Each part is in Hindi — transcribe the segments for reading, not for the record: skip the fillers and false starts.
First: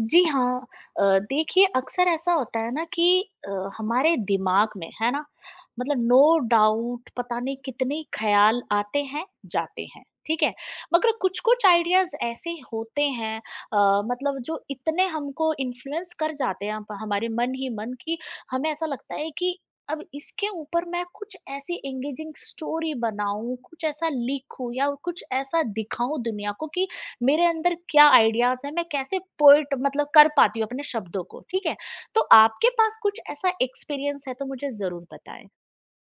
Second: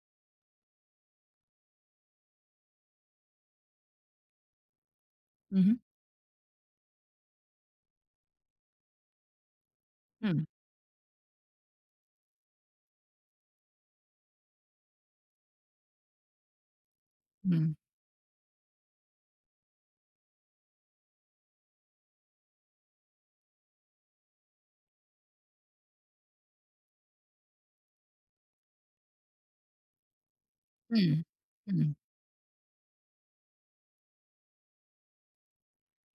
जी हाँ। देखिए अक्सर ऐसा होता है ना कि हमारे दिमाग में, है ना? हुँ, हुँ। मतलब नो डाउट पता नहीं कितने ख़्याल आते हैं, जाते हैं, ठीक है? मगर कुछ-कुछ आइडियाज़ ऐसे होते हैं मतलब जो इतने हमको इन्फ्लुएंस कर जाते हैं अप हमारे मन ही हुँ, मन कि हमें ऐसा लगता है कि अब इसके ऊपर मैं कुछ ऐसी एंगेजिंग स्टोरी बनाऊँ, कुछ ऐसा लिखूँ या कुछ ऐसा दिखाऊँ दुनिया को कि मेरे अंदर क्या आइडियाज़ हैं, मैं कैसे पोएट मतलब कर पाती हूँ अपने हुँ, शब्दों को, ठीक है? हुँ, हुँ। तो आपके पास कुछ ऐसा एक्सपीरियंस है तो मुझे ज़रूर बताएँ।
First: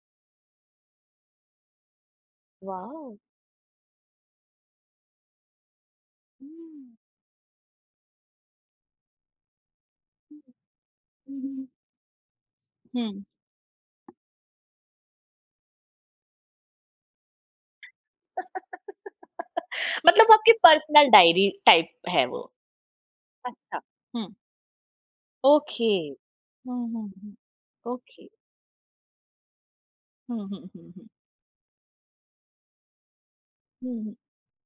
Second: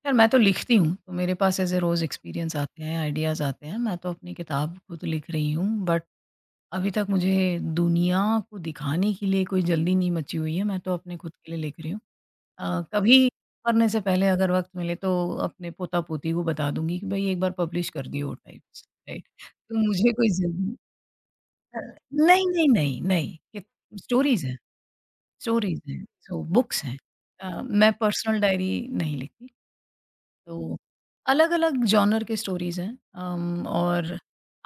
खैर मैं तो लिखती हूँ, तो मेरे पास ऐसे रोज़ एक्सपीरियंस आते हैं, वाओ! आइडियाज़ आते हैं। मैं तो अपनी किताब खुद लिख रही हूँ, बट अभी हुँ। तक मुझे दुनिया को दिखाने के लिए कोई जल्दी नहीं मची हुई है, मैं तो अपने खुद हुँ, के लिए हुँ, लिख रही हूँ। हुँ। कभी मरने से पहले अगर वक़्त मिले तो अपने पोता-पोती को बता दूँगी कि भई एक बार पब्लिश कर दियो टाइप्स, राइट? तो मुझे मतलब कोई वो आपकी जल्दी पर्सनल डायरी अ, टाइप है वो। नहीं, नहीं, नहीं, नहीं, कि अच्छा। हुँ। स्टोरीज़ हैं। Stories okay. हैं, सो हुँ, बुक्स हैं। हुँ, हुँ। मैं ओके। पर्सनल डायरी नहीं लिखती। हुँ, हुँ, तो हुँ, हुँ। अलग-अलग जॉनर के स्टोरीज़ हैं हुँ, हुँ। और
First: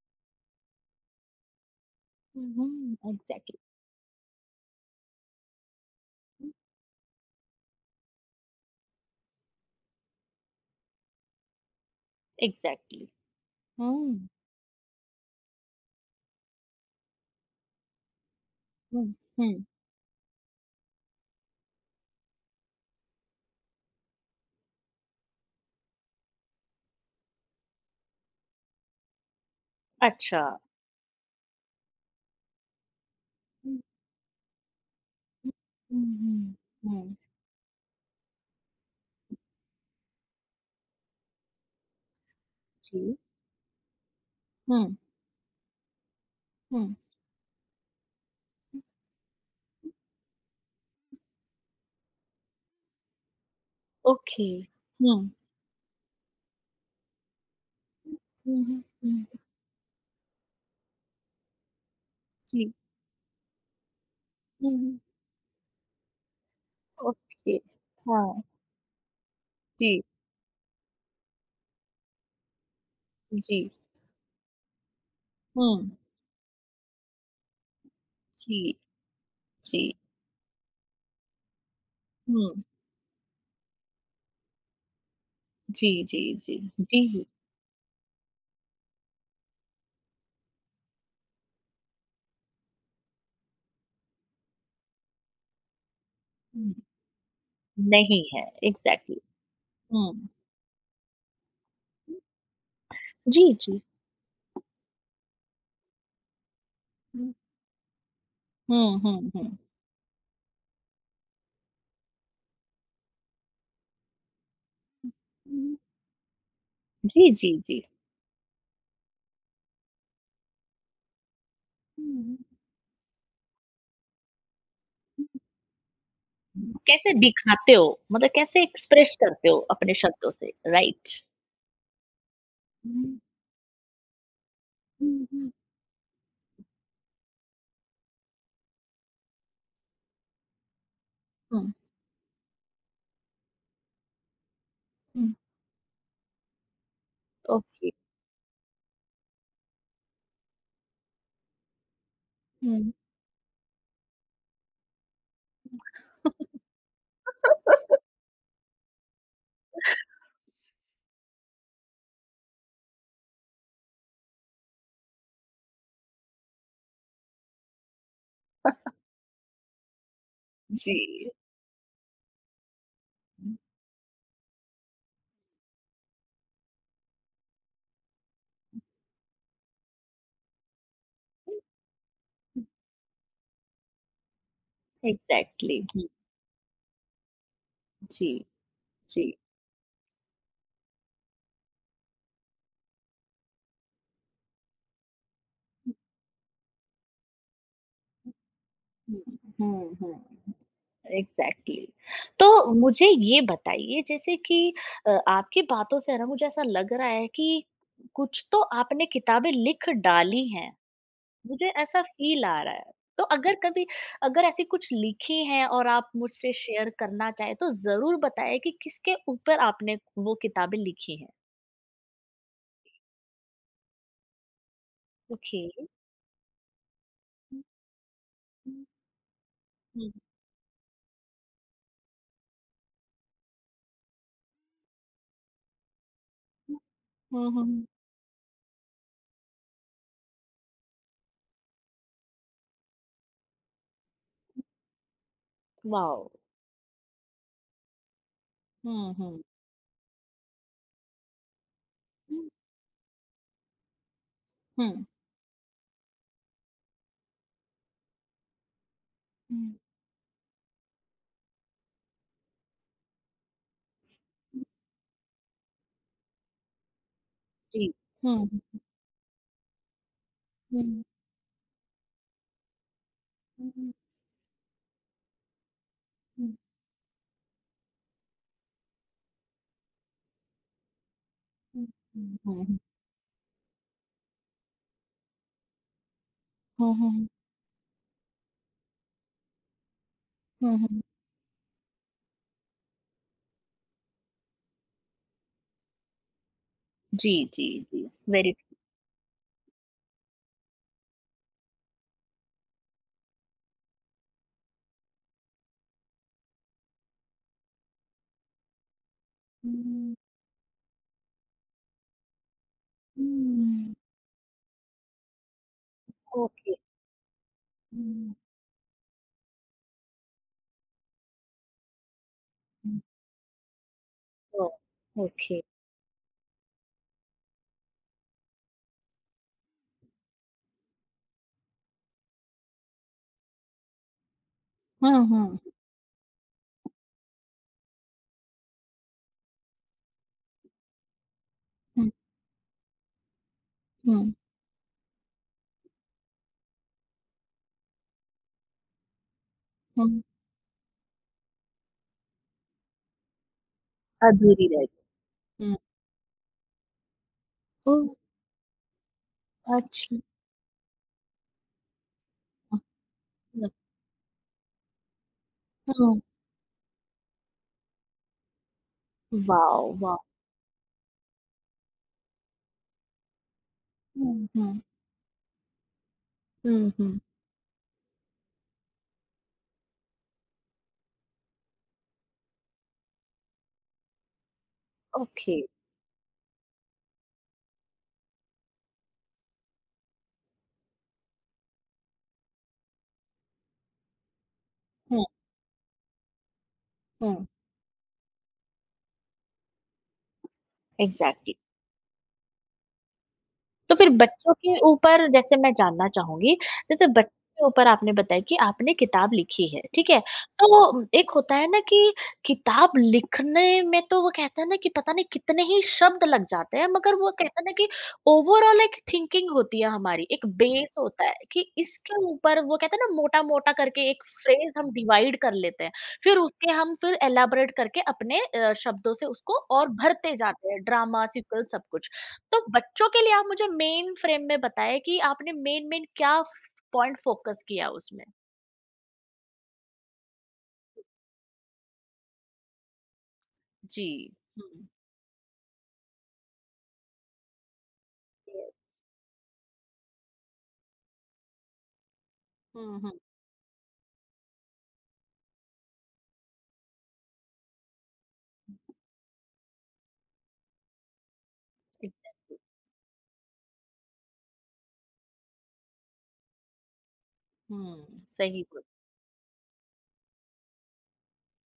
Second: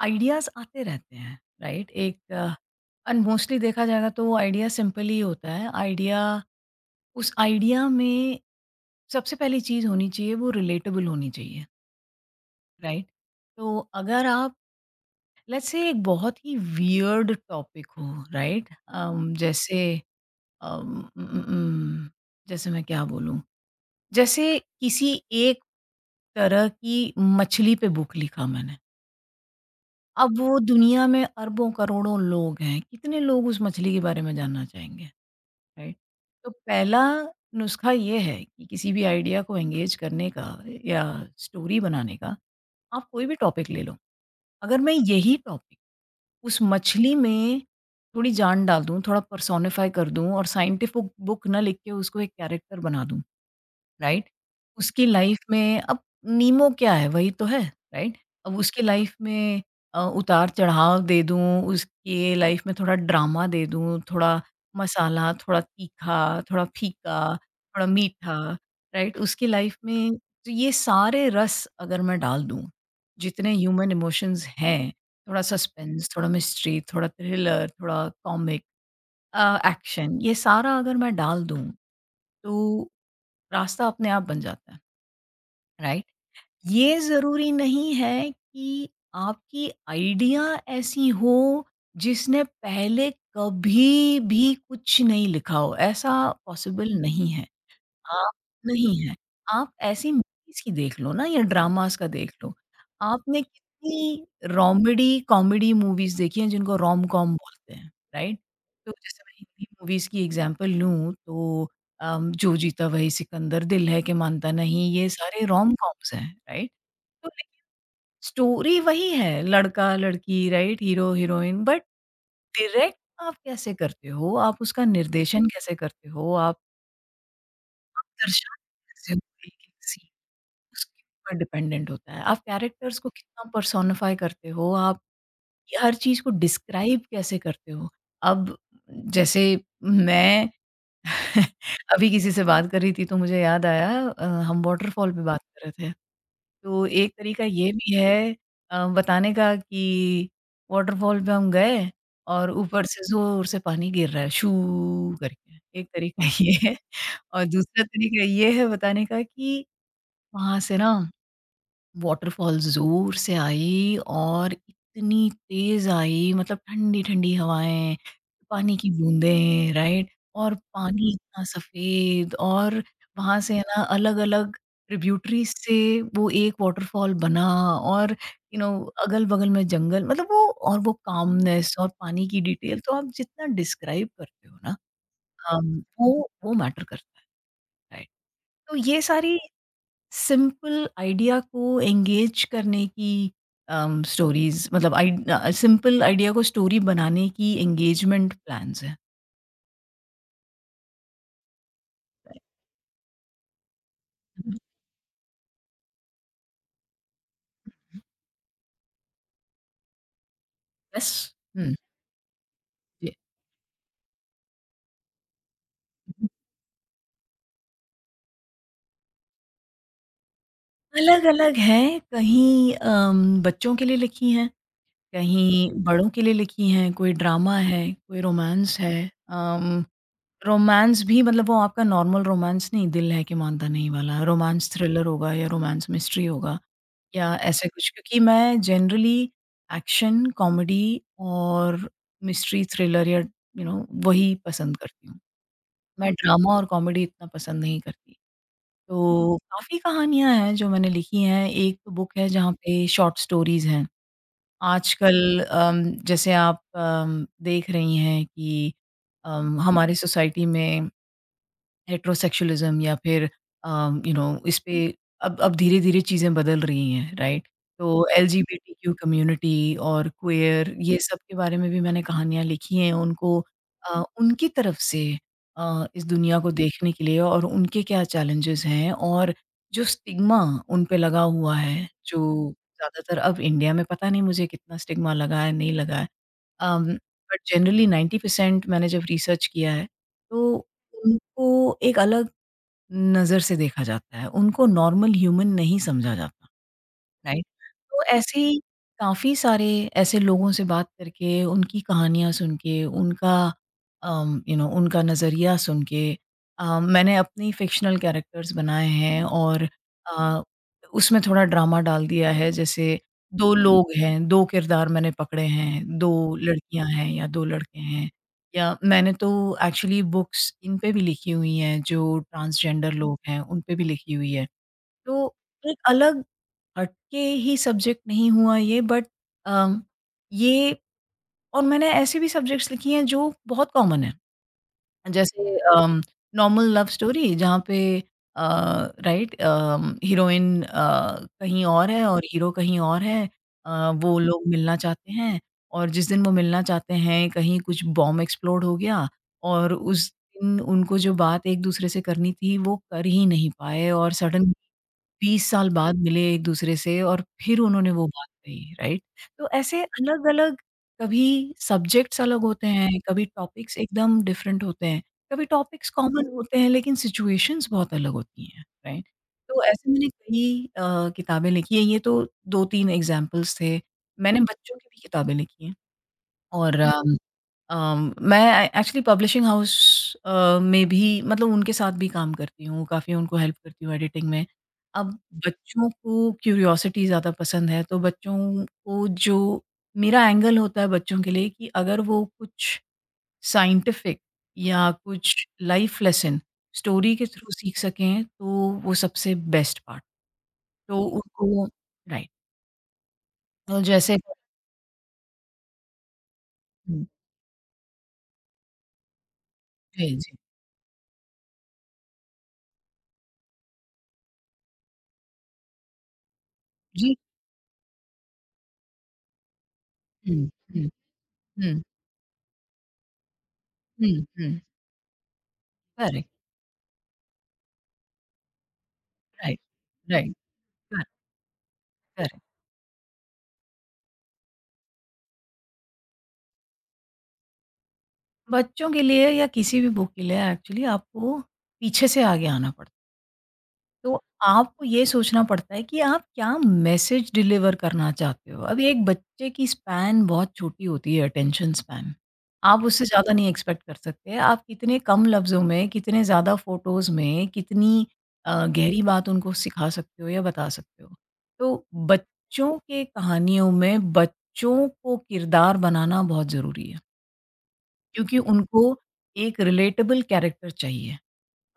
आइडियाज़ आते रहते हैं, राइट? हुँ, एक हुँ, एंड एग्ज़ैक्टली। मोस्टली देखा जाएगा तो वो आइडिया सिंपल ही होता है। आइडिया हुँ, उस आइडिया में सबसे पहली चीज़ होनी चाहिए वो रिलेटेबल होनी चाहिए, राइट? एग्ज़ैक्टली। तो अगर हुँ, आप लेट्स से एक बहुत ही वियर्ड टॉपिक हो, राइट? हुँ, हुँ। जैसे अम, उम, उम, उम, जैसे मैं क्या बोलूँ? जैसे किसी एक तरह की मछली पे बुक लिखा मैंने। अब अच्छा। वो दुनिया में अरबों-करोड़ों लोग हैं, कितने लोग उस हुँ, मछली के बारे में जानना चाहेंगे, हुँ। राइट? हुँ, तो हुँ, पहला हुँ। नुस्खा ये है कि किसी भी आइडिया को एंगेज करने का या स्टोरी बनाने का, आप जी। कोई भी टॉपिक ले लो। अगर मैं हुँ, यही टॉपिक उस हुँ। मछली में थोड़ी जान डाल दूँ, थोड़ा पर्सोनिफ़ाई कर दूँ और साइंटिफ़िक बुक ना लिख के उसको एक कैरेक्टर बना दूँ राइट? ओके। उसकी हुँ। लाइफ में अब नीमो क्या है? वही तो है, राइट? अब हुँ, उसकी हुँ, लाइफ हुँ। में उतार-चढ़ाव दे दूँ, उसकी लाइफ जी। में थोड़ा ड्रामा दे दूँ, थोड़ा हुँ, हुँ। मसाला, थोड़ा तीखा, थोड़ा फीका, ओके। थोड़ा मीठा, हाँ, राइट? उसकी लाइफ जी, में तो ये सारे रस अगर मैं डाल दूँ, जितने जी। ह्यूमन इमोशंस हैं, थोड़ा हुँ। सस्पेंस, थोड़ा मिस्ट्री, थोड़ा थ्रिलर, थोड़ा जी, कॉमिक जी। एक्शन, ये सारा अगर मैं डाल दूँ, हुँ। तो रास्ता अपने आप बन जाता है। जी, राइट जी, जी, ये जी। जरूरी नहीं है कि आपकी आइडिया ऐसी हो जिसने पहले कभी भी कुछ नहीं लिखा हो ऐसा हुँ, पॉसिबल नहीं है नहीं आप है, नहीं हैं। एग्ज़ैक्टली। आप ऐसी हुँ। मूवीज़ की देख लो ना या ड्रामास का देख लो। आपने जी, जी। कितनी रोमेडी, कॉमेडी मूवीज़ देखी हैं जिनको हुँ। रोम-कॉम बोलते हैं, राइट? तो हुँ, जैसे हुँ, मैं हुँ। हिंदी मूवीज़ की एग्ज़ाम्पल लूँ तो जो जीता वही सिकंदर, दिल है के मानता नहीं, ये सारे हुँ। रोम-कॉम्स हैं, राइट? तो जी, जी, लेकिन जी। स्टोरी वही है, लड़का-लड़की, राइट? हीरो-हीरोइन बट हुँ, डायरेक्ट आप कैसे करते हो, आप उसका हुँ। निर्देशन कैसे करते हो, आप कैसे दिखाते हो? मतलब दर्शाते कैसे कैसे एक्सप्रेस हो करते हो एक-एक अपने सीन? शब्दों से, उसके राइट? ऊपर डिपेंडेंट होता है। आप कैरेक्टर्स को हुँ, कितना पर्सोनिफ़ाई करते हो, आप हुँ, हुँ। हर चीज़ को डिस्क्राइब कैसे करते हो? अब जैसे मैं हुँ, अभी किसी से बात कर रही थी तो मुझे याद आया हम वॉटरफॉल पे हुँ। बात कर रहे थे। तो एक तरीका ये ओके। भी है बताने का कि वॉटरफॉल पे हम गए और ऊपर हुँ। से ज़ोर से पानी गिर रहा है, शू करके। एक तरीका ये है और दूसरा तरीका ये है बताने का कि वहाँ से ना वॉटरफॉल ज़ोर से आई और इतनी तेज़ आई मतलब ठंडी-ठंडी हवाएँ, पानी की बूँदें, राइट? और जी। पानी इतना सफ़ेद और वहाँ से हुँ। है ना अलग-अलग ट्रिब्यूटरीज़ से वो एक वॉटरफॉल बना और यू नो अगल-बगल में जंगल मतलब वो और वो काल्मनेस और पानी की डिटेल तो आप जितना डिस्क्राइब करते हो ना एग्ज़ैक्टली हुँ, वो मैटर करता है, राइट? जी, तो ये जी। सारी सिंपल आइडिया को एंगेज करने की स्टोरीज़ मतलब सिंपल आइडिया को स्टोरी बनाने की एंगेजमेंट प्लान्स हैं। हुँ, हुँ, हुँ, एग्ज़ैक्टली। तो मुझे ये बताइए जैसे कि आपकी बातों से है ना मुझे ऐसा लग रहा है कि कुछ तो आपने किताबें लिख डाली हैं, यस। मुझे हुँ, ऐसा फ़ील आ रहा है। जी। तो अगर कभी अगर ऐसी कुछ लिखी हैं और आप मुझसे शेयर करना चाहें तो ज़रूर बताएँ कि किसके ऊपर आपने वो किताबें लिखी हैं? अलग-अलग हैं, कहीं बच्चों के लिए लिखी हैं, ओके। कहीं बड़ों के लिए लिखी हैं, कोई ड्रामा हुँ, है, कोई रोमांस हुँ, है। अम हुँ, रोमांस भी मतलब वो आपका नॉर्मल रोमांस नहीं, दिल है कि मानता नहीं वाला, रोमांस थ्रिलर होगा या रोमांस मिस्ट्री होगा या हुँ, हुँ, ऐसे हुँ, कुछ? क्योंकि मैं जनरली एक्शन, कॉमेडी और मिस्ट्री, थ्रिलर या यू नो वही पसंद करती हूँ। मैं वाओ! ड्रामा और कॉमेडी इतना पसंद नहीं करती। हुँ, तो हुँ। काफ़ी कहानियाँ हैं जो मैंने लिखी हैं। एक तो बुक है जहाँ पे शॉर्ट स्टोरीज़ हैं। Hmm. आजकल जैसे आप देख रही हैं कि हमारे सोसाइटी में हेटेरोसेक्सुअलिज़्म या फिर अ, यू नो इस पे अब धीरे-धीरे चीज़ें बदल रही हैं, राइट? G. तो Hmm. एलजीबीटीक्यू कम्युनिटी और क्वेयर ये Hmm. सब के बारे में भी मैंने कहानियाँ लिखी हैं उनको Hmm. उनकी तरफ से इस दुनिया को Hmm. देखने के लिए और उनके क्या चैलेंजेज़ हैं और जो स्टिग्मा उन पे लगा हुआ Hmm. है, जो Hmm. ज़्यादातर अब इंडिया में पता नहीं मुझे कितना स्टिग्मा लगा है, नहीं लगा है। अम, Hmm. बट जनरली 90% मैंने जब रिसर्च किया है, तो Hmm. उनको एक अलग नज़र से देखा जाता है, उनको नॉर्मल ह्यूमन नहीं समझा जाता। राइट? G. G. तो G. ऐसे Very. ही काफ़ी सारे ऐसे लोगों से बात करके, उनकी कहानियाँ सुन के, उनका यू नो उनका नज़रिया सुन के मैंने अपनी फ़िक्शनल कैरेक्टर्स बनाए हैं और Hmm. अ, उसमें थोड़ा ड्रामा डाल दिया है। जैसे 2 लोग हैं, 2 किरदार मैंने पकड़े हैं, 2 Okay. लड़कियाँ हैं या 2 लड़के हैं। Hmm. या मैंने तो एक्चुअली बुक्स इन पे भी लिखी हुई हैं, जो ट्रांसजेंडर लोग हैं, उन पे भी लिखी हुई है। Oh. तो Okay. एक अलग हटके ही सब्जेक्ट नहीं हुआ ये बट अम, ये और मैंने ऐसी भी सब्जेक्ट्स लिखी हैं जो बहुत कॉमन है। जैसे Hmm. नॉर्मल लव स्टोरी जहाँ पे अ, राइट हीरोइन कहीं और है Hmm. और हीरो कहीं और है। वो Hmm. लोग मिलना चाहते हैं और जिस दिन वो मिलना चाहते हैं कहीं कुछ बॉम्ब एक्सप्लोड हो गया और उस Hmm. दिन उनको जो बात एक-दूसरे से करनी थी वो कर ही नहीं पाए और I सडन do realize. 20 साल Hmm. बाद मिले एक-दूसरे से और फिर उन्होंने वो Oh. बात कही, राइट? तो ऐसे Actually. अलग-अलग कभी सब्जेक्ट्स अलग होते हैं, कभी टॉपिक्स एकदम डिफरेंट होते हैं, कभी टॉपिक्स Hmm. कॉमन होते हैं लेकिन सिचुएशंस बहुत अलग होती हैं, राइट? तो ऐसे Wow. मैंने Wow. कई किताबें लिखी हैं, ये तो 2-3 एग्ज़ाम्पल्स थे। मैंने Hmm. बच्चों Hmm. की भी किताबें लिखी हैं और Hmm. Hmm. मैं एक्चुअली पब्लिशिंग हाउस में भी मतलब उनके साथ भी काम करती हूँ, काफ़ी उनको हेल्प करती हूँ एडिटिंग में। अब Okay. बच्चों को क्यूरियोसिटी ज़्यादा पसंद है, तो बच्चों को जो मेरा एंगल होता है बच्चों के लिए कि अगर वो कुछ साइंटिफ़िक या Hmm. कुछ लाइफ़ लेसन स्टोरी के Hmm. थ्रू सीख सकें, तो वो सबसे बेस्ट पार्ट। तो Exactly. उनको राइट, तो तो फिर जैसे बच्चों के ऊपर जैसे मैं जानना चाहूँगी, हुँ, जैसे बच्चों के ऊपर आपने बताया कि आपने किताब लिखी है, ठीक जी, है? जी। तो एक होता है ना कि किताब लिखने में तो वो कहते हैं ना कि पता नहीं कितने ही शब्द लग जाते हैं, जी, मगर वो कहते हैं ना कि ओवरऑल एक थिंकिंग होती है हमारी, एक हुँ, हुँ, बेस होता है कि हुँ, इसके ऊपर वो कहते हैं ना मोटा-मोटा करके हुँ, एक हुँ, फ्रेज़ हम डिवाइड कर लेते हैं। करेक्ट। फिर उसके हम फिर एलाबोरेट करके अपने शब्दों से उसको राइट, और राइट, भरते जाते हैं, करेक्ट, ड्रामा, सीक्वल सब कुछ। करेक्ट। तो बच्चों के लिए आप मुझे मेन फ्रेम में बताएं कि आपने मेन मेन क्या पॉइंट फोकस किया उसमें बच्चों के लिए या किसी भी बुक के लिए एक्चुअली आपको पीछे से आगे आना पड़ता है। जी तो आपको हम्म ये सोचना पड़ता है कि आप क्या मैसेज डिलीवर करना चाहते हो? yes, अभी एक बच्चे की स्पैन बहुत छोटी होती है अटेंशन स्पैन। आप हम्म उससे हम्म ज़्यादा नहीं एक्सपेक्ट कर सकते। आप कितने कम लफ्ज़ों में, कितने ज़्यादा फ़ोटोज़ में, कितनी गहरी बात उनको सिखा सकते हो या बता सकते हो। तो exactly, बच्चों के कहानियों में बच्चों को किरदार बनाना बहुत ज़रूरी है। हम्म क्योंकि सही उनको बोल एक रिलेटेबल कैरेक्टर चाहिए।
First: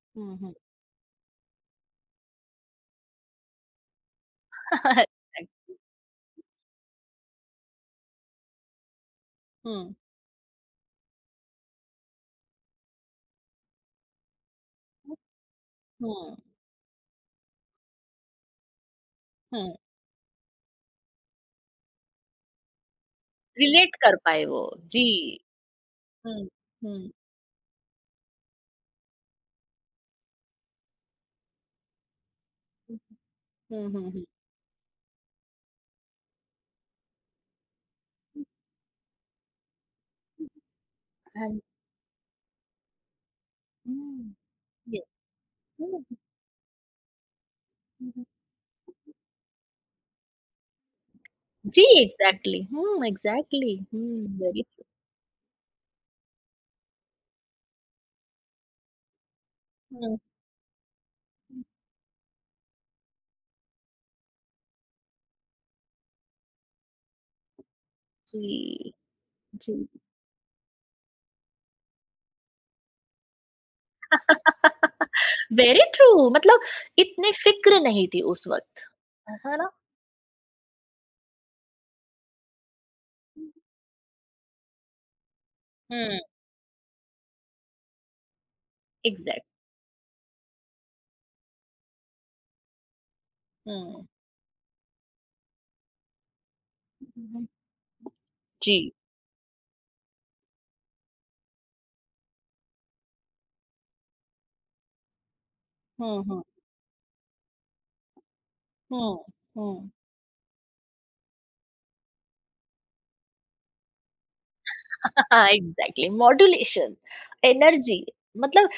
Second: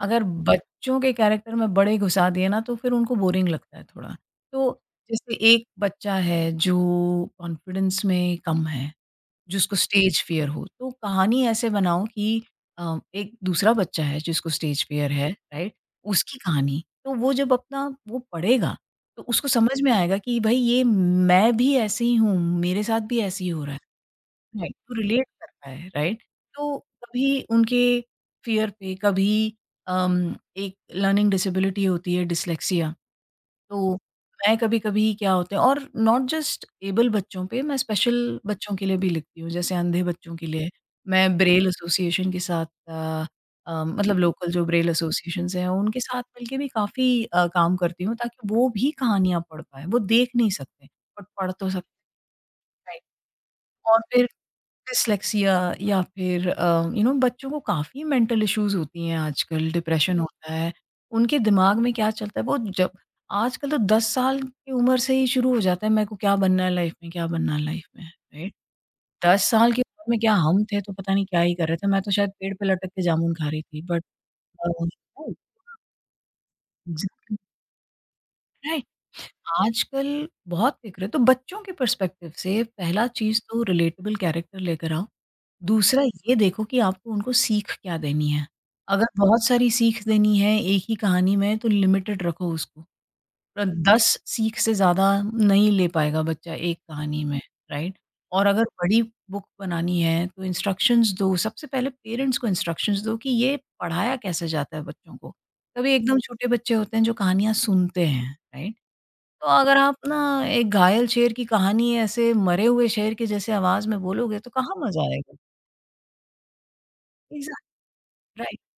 अगर हम्म हम्म बच्चों के कैरेक्टर में बड़े घुसा दिए ना तो फिर उनको बोरिंग लगता है थोड़ा। तो जैसे एक बच्चा है जो कॉन्फिडेंस में कम है, जिसको हम्म स्टेज फ़ियर हो, तो कहानी ऐसे बनाओ कि एक दूसरा बच्चा है जिसको स्टेज फ़ियर है, राइट? हम्म उसकी कहानी, तो वो जब अपना वो पढ़ेगा, तो उसको हम्म, समझ में आएगा कि भई ये मैं भी ऐसे ही हूँ, मेरे साथ भी ऐसे ही हो रहा है। रिलेट कर पाए वो राइट, वो जी रिलेट कर पाए, राइट? हम्म, तो हम्म, कभी उनके फ़ियर पे, कभी अम, एक लर्निंग डिसेबिलिटी होती है डिस्लेक्सिया, हम्म, तो हम्म, हम्म मैं कभी-कभी क्या होता है और नॉट जस्ट एबल बच्चों पे, मैं स्पेशल बच्चों के लिए भी लिखती हूँ, जैसे अंधे बच्चों के लिए। मैं And- ब्रेल एसोसिएशन के साथ मतलब हम्म, लोकल जो ब्रेल yes, एसोसिएशंस हैं, उनके हम्म, साथ मिलके भी काफ़ी काम करती हूँ, हम्म, ताकि वो भी कहानियाँ पढ़ पाएँ, वो देख नहीं सकते, बट पढ़ तो सकते जी हैं, एग्जैक्टली राइट? एग्जैक्टली और फिर वेरी डिस्लेक्सिया या फिर यू नो बच्चों को काफ़ी मेंटल इश्यूज़ होती हैं आजकल, हम्म, डिप्रेशन हुँ। होता है। उनके दिमाग में क्या चलता है वो जब आजकल तो 10 साल की उम्र से ही शुरू हो जाता है मेरे को क्या बनना है लाइफ में, क्या बनना है लाइफ में, राइट? जी 10 साल जी की उम्र में क्या हम थे तो पता नहीं क्या ही कर रहे थे, मैं तो शायद पेड़ पे लटक के जामुन खा रही थी but uh, right very true मतलब इतनी एग्ज़ैक्टली फ़िक्र नहीं थी उस वक़्त, राइट। है ना? आजकल बहुत बिगड़े तो बच्चों के पर्सपेक्टिव से पहला चीज़ तो रिलेटेबल कैरेक्टर लेकर आओ। दूसरा हुँ, ये देखो कि आपको उनको सीख क्या देनी है। अगर बहुत एग्ज़ैक्ट सारी सीख देनी है एक ही कहानी में तो लिमिटेड रखो उसको। हुँ। 10 सीख से ज़्यादा नहीं ले पाएगा बच्चा एक कहानी में, राइट? और अगर जी। बड़ी बुक बनानी है तो इंस्ट्रक्शंस दो, सबसे पहले पेरेंट्स को इंस्ट्रक्शंस दो कि ये पढ़ाया कैसे जाता है बच्चों को। तभी एकदम हुँ, हुँ, छोटे बच्चे होते हैं जो कहानियाँ सुनते हैं, राइट? हुँ, तो अगर हुँ। आप ना एक घायल शेर की कहानी ऐसे मरे हुए शेर की जैसे आवाज़ में बोलोगे तो कहाँ मज़ा आएगा? Exactly modulation, exact energy right. मतलब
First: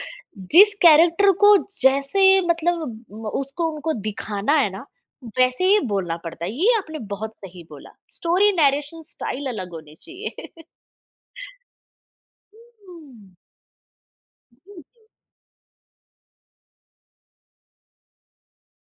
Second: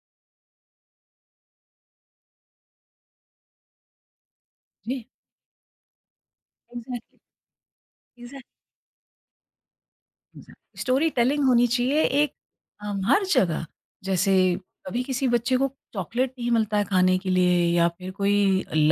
जिस कैरेक्टर को जैसे मतलब म उसको उनको दिखाना है ना, जी, वैसे ही बोलना पड़ता है। ये आपने एग्ज़ैक्टली, बहुत सही बोला। स्टोरी एग्ज़ैक्टली, नैरेशन स्टाइल अलग होनी चाहिए। एग्ज़ैक्टली। स्टोरी टेलिंग होनी चाहिए एक हर हुँ। जगह जैसे कभी किसी बच्चे को चॉकलेट नहीं मिलता है खाने के लिए या फिर कोई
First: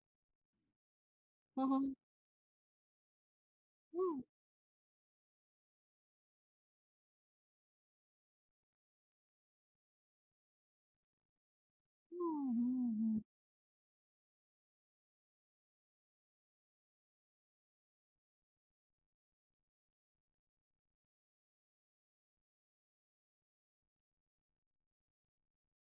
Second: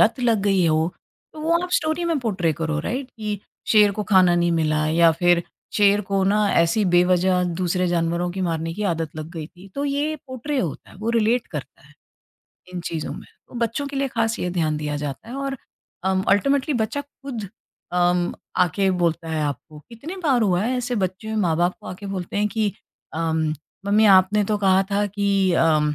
लत लग गई हो, तो वो हुँ, आप हुँ, हुँ, स्टोरी में पोर्ट्रे करो राइट कि शेर को हुँ, खाना नहीं मिला या फिर शेर को ना ऐसी बेवजह दूसरे जानवरों की मारने की आदत लग गई थी, तो ये पोर्ट्रे होता है, वो रिलेट करता है। हुँ, इन चीज़ों हुँ, में। तो बच्चों के लिए ख़ास ये ध्यान दिया जाता है और अल्टीमेटली बच्चा खुद आके बोलता है आपको। कितने बार हुआ है ऐसे बच्चे माँ-बाप को आके बोलते हैं कि अम, "मम्मी आपने तो कहा था कि अम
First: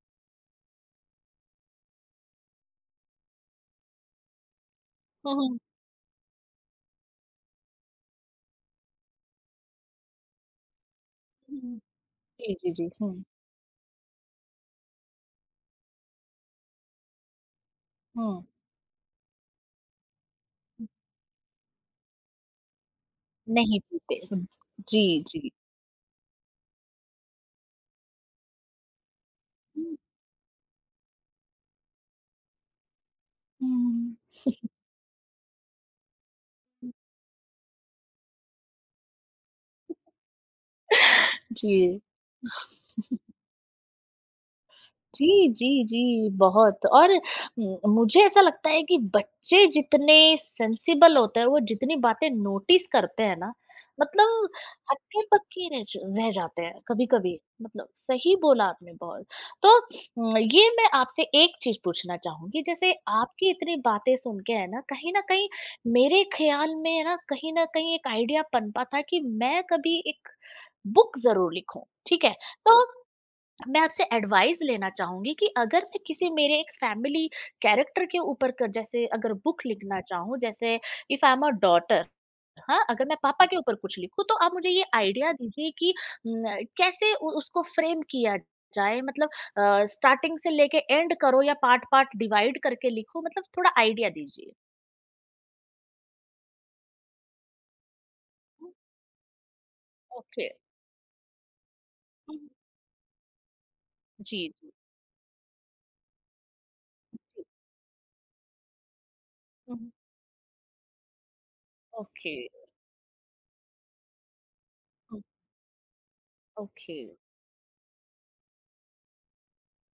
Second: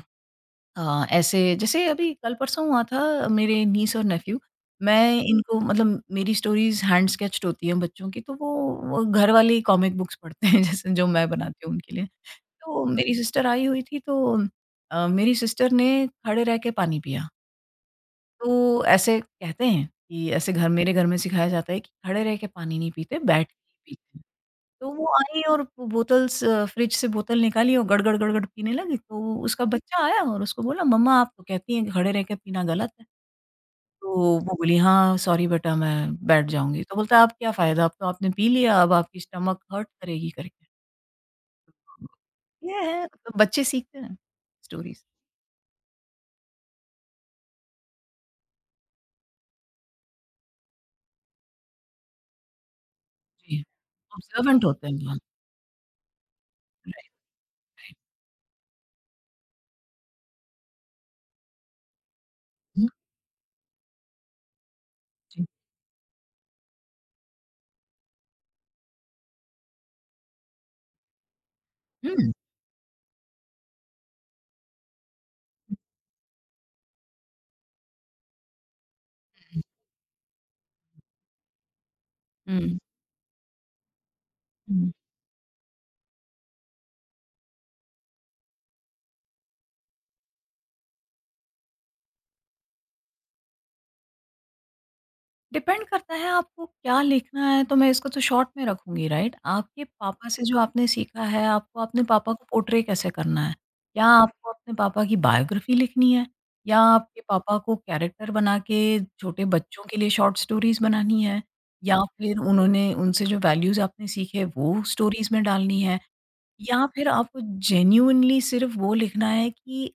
ऐसे" जैसे अभी कल-परसों हुआ था मेरे नीस और नेफ्यू, मैं हुँ, हुँ। इनको मतलब मेरी स्टोरीज़ हैंड स्केच्ड होती हैं बच्चों की, तो वो घर वाली कॉमिक बुक्स पढ़ते हैं जैसे जो मैं बनाती हूँ हुँ। उनके लिए। जी, जी, तो जी। मेरी हुँ, सिस्टर आई हुई थी तो मेरी सिस्टर ने खड़े रह के पानी पिया। हुँ। तो ऐसे कहते हैं कि ऐसे घर हुँ। मेरे घर में सिखाया जाता है कि खड़े रह के पानी नहीं पीते, बैठ के नहीं ही पीते पीते। हैं। हुँ। तो वो जी, आई जी। और बोतल्स फ्रिज से बोतल निकाली और गड़, गड़, गड़, गड़ पीने लगी। तो उसका हुँ, बच्चा आया और उसको बोला, "मम्मा आप तो कहती हैं कि खड़े रह के पीना गलत है।" हुँ। तो वो बोली, "हाँ, सॉरी बेटा मैं बैठ जाऊँगी।" तो बोलता है, "अब क्या फ़ायदा? अब तो आपने पी लिया, अब आपकी स्टमक हर्ट करेगी" करके। जी। ये है मतलब बच्चे सीखते हैं स्टोरीज़। जी, जी, जी, बहुत और मुझे ऐसा लगता है कि बच्चे जितने सेंसिबल होते हैं, वो जितनी बातें नोटिस करते हैं ना, जी, मतलब ऑब्जर्वेंट होते हैं बहुत। हक्के-बक्के रह जाते हैं राइट, कभी-कभी, मतलब राइट। सही बोला आपने बहुत। तो ये मैं आपसे एक चीज़ पूछना चाहूँगी, हुँ, जैसे आपकी इतनी बातें सुन के है ना, कहीं न जी। कहीं मेरे ख़्याल में है ना, कहीं न कहीं एक आइडिया पनपा था कि मैं कभी एक बुक ज़रूर लिखूँ, हुँ, ठीक हुँ, है? तो मैं आपसे एडवाइस लेना चाहूंगी कि अगर मैं किसी मेरे एक फैमिली कैरेक्टर के ऊपर कर जैसे अगर बुक लिखना चाहूँ जैसे if I am a daughter हुँ, हाँ अगर मैं पापा के ऊपर कुछ लिखूं तो आप मुझे ये हुँ। आइडिया दीजिए कि न, कैसे उसको फ्रेम किया जाए मतलब स्टार्टिंग से लेके एंड करो या पार्ट पार्ट डिवाइड करके लिखो मतलब थोड़ा आइडिया दीजिए डिपेंड करता है आपको क्या लिखना है, तो मैं इसको तो शॉर्ट में हम्म, रखूँगी राइट? आपके पापा से ओके जो आपने सीखा है, आपको अपने पापा को हम्म, पोर्ट्रे कैसे करना है? या जी आपको जी अपने पापा की बायोग्राफ़ी लिखनी है? या आपके जी, पापा को कैरेक्टर बना के छोटे बच्चों हम्म, के लिए शॉर्ट स्टोरीज़ बनानी है? या ओके फिर उन्होंने उनसे जो वैल्यूज़ आपने सीखे, वो हम्म, स्टोरीज़ में डालनी है? या ओके फिर आपको जेन्युइनली सिर्फ़ वो लिखना है कि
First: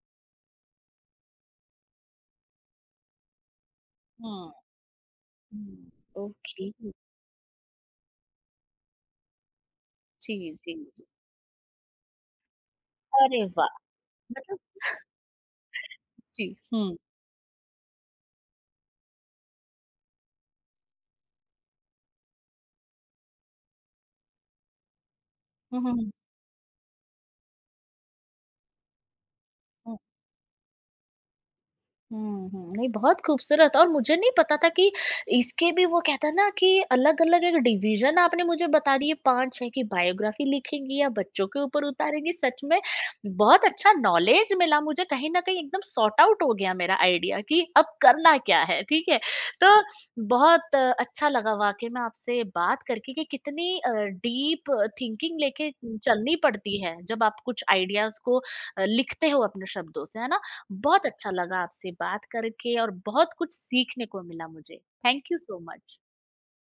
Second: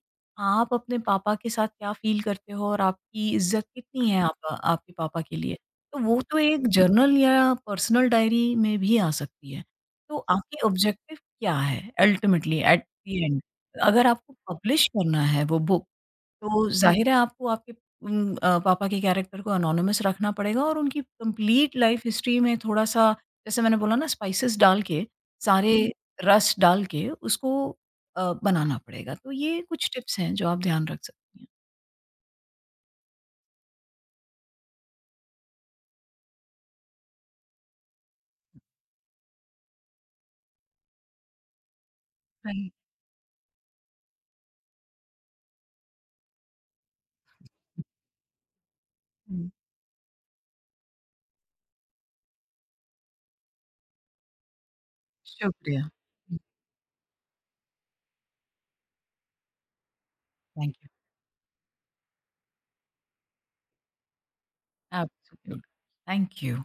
आप अपने पापा के साथ क्या फ़ील करते हो और आपकी इज़्ज़त कितनी है आप okay, आपके पापा के लिए। तो वो तो एक ओके जर्नल या पर्सनल डायरी में भी आ सकती है। तो जी आपकी जी ऑब्जेक्टिव क्या है अल्टीमेटली एट द एंड? अरे वाह! अगर आपको मतलब पब्लिश करना है वो बुक जी, तो हुँ। ज़ाहिर है आपको आपके पापा के कैरेक्टर को एनोनिमस रखना पड़ेगा और उनकी कंप्लीट लाइफ हिस्ट्री में थोड़ा-सा जैसे मैंने बोला ना स्पाइसेस डाल के, सारे हुँ, हुँ। हुँ, हुँ। रस डाल के उसको बनाना पड़ेगा। तो ये कुछ टिप्स हैं जो आप ध्यान रख सकती हैं। हुँ, हुँ। नहीं बहुत खूबसूरत और मुझे नहीं पता था कि इसके भी वो कहते हैं ना कि अलग-अलग एक डिवीज़न आपने मुझे बता दी है 5 है कि बायोग्राफ़ी लिखेंगी या बच्चों के ऊपर उतारेंगी। सच राइट। में बहुत अच्छा नॉलेज मिला मुझे कहीं न कहीं एकदम सॉर्ट आउट हो गया मेरा आइडिया कि अब करना क्या है, ठीक है? हुँ। तो बहुत अच्छा लगा वाक़ई में आपसे बात करके कि कितनी डीप थिंकिंग लेके शुक्रिया। चलनी हुँ, पड़ती है जब आप कुछ आइडियाज़ को लिखते हो अपने शब्दों से, है ना? Thank you. बहुत अच्छा लगा आपसे बात करके और बहुत कुछ सीखने को मिला मुझे thank you so absolute. Much thank you.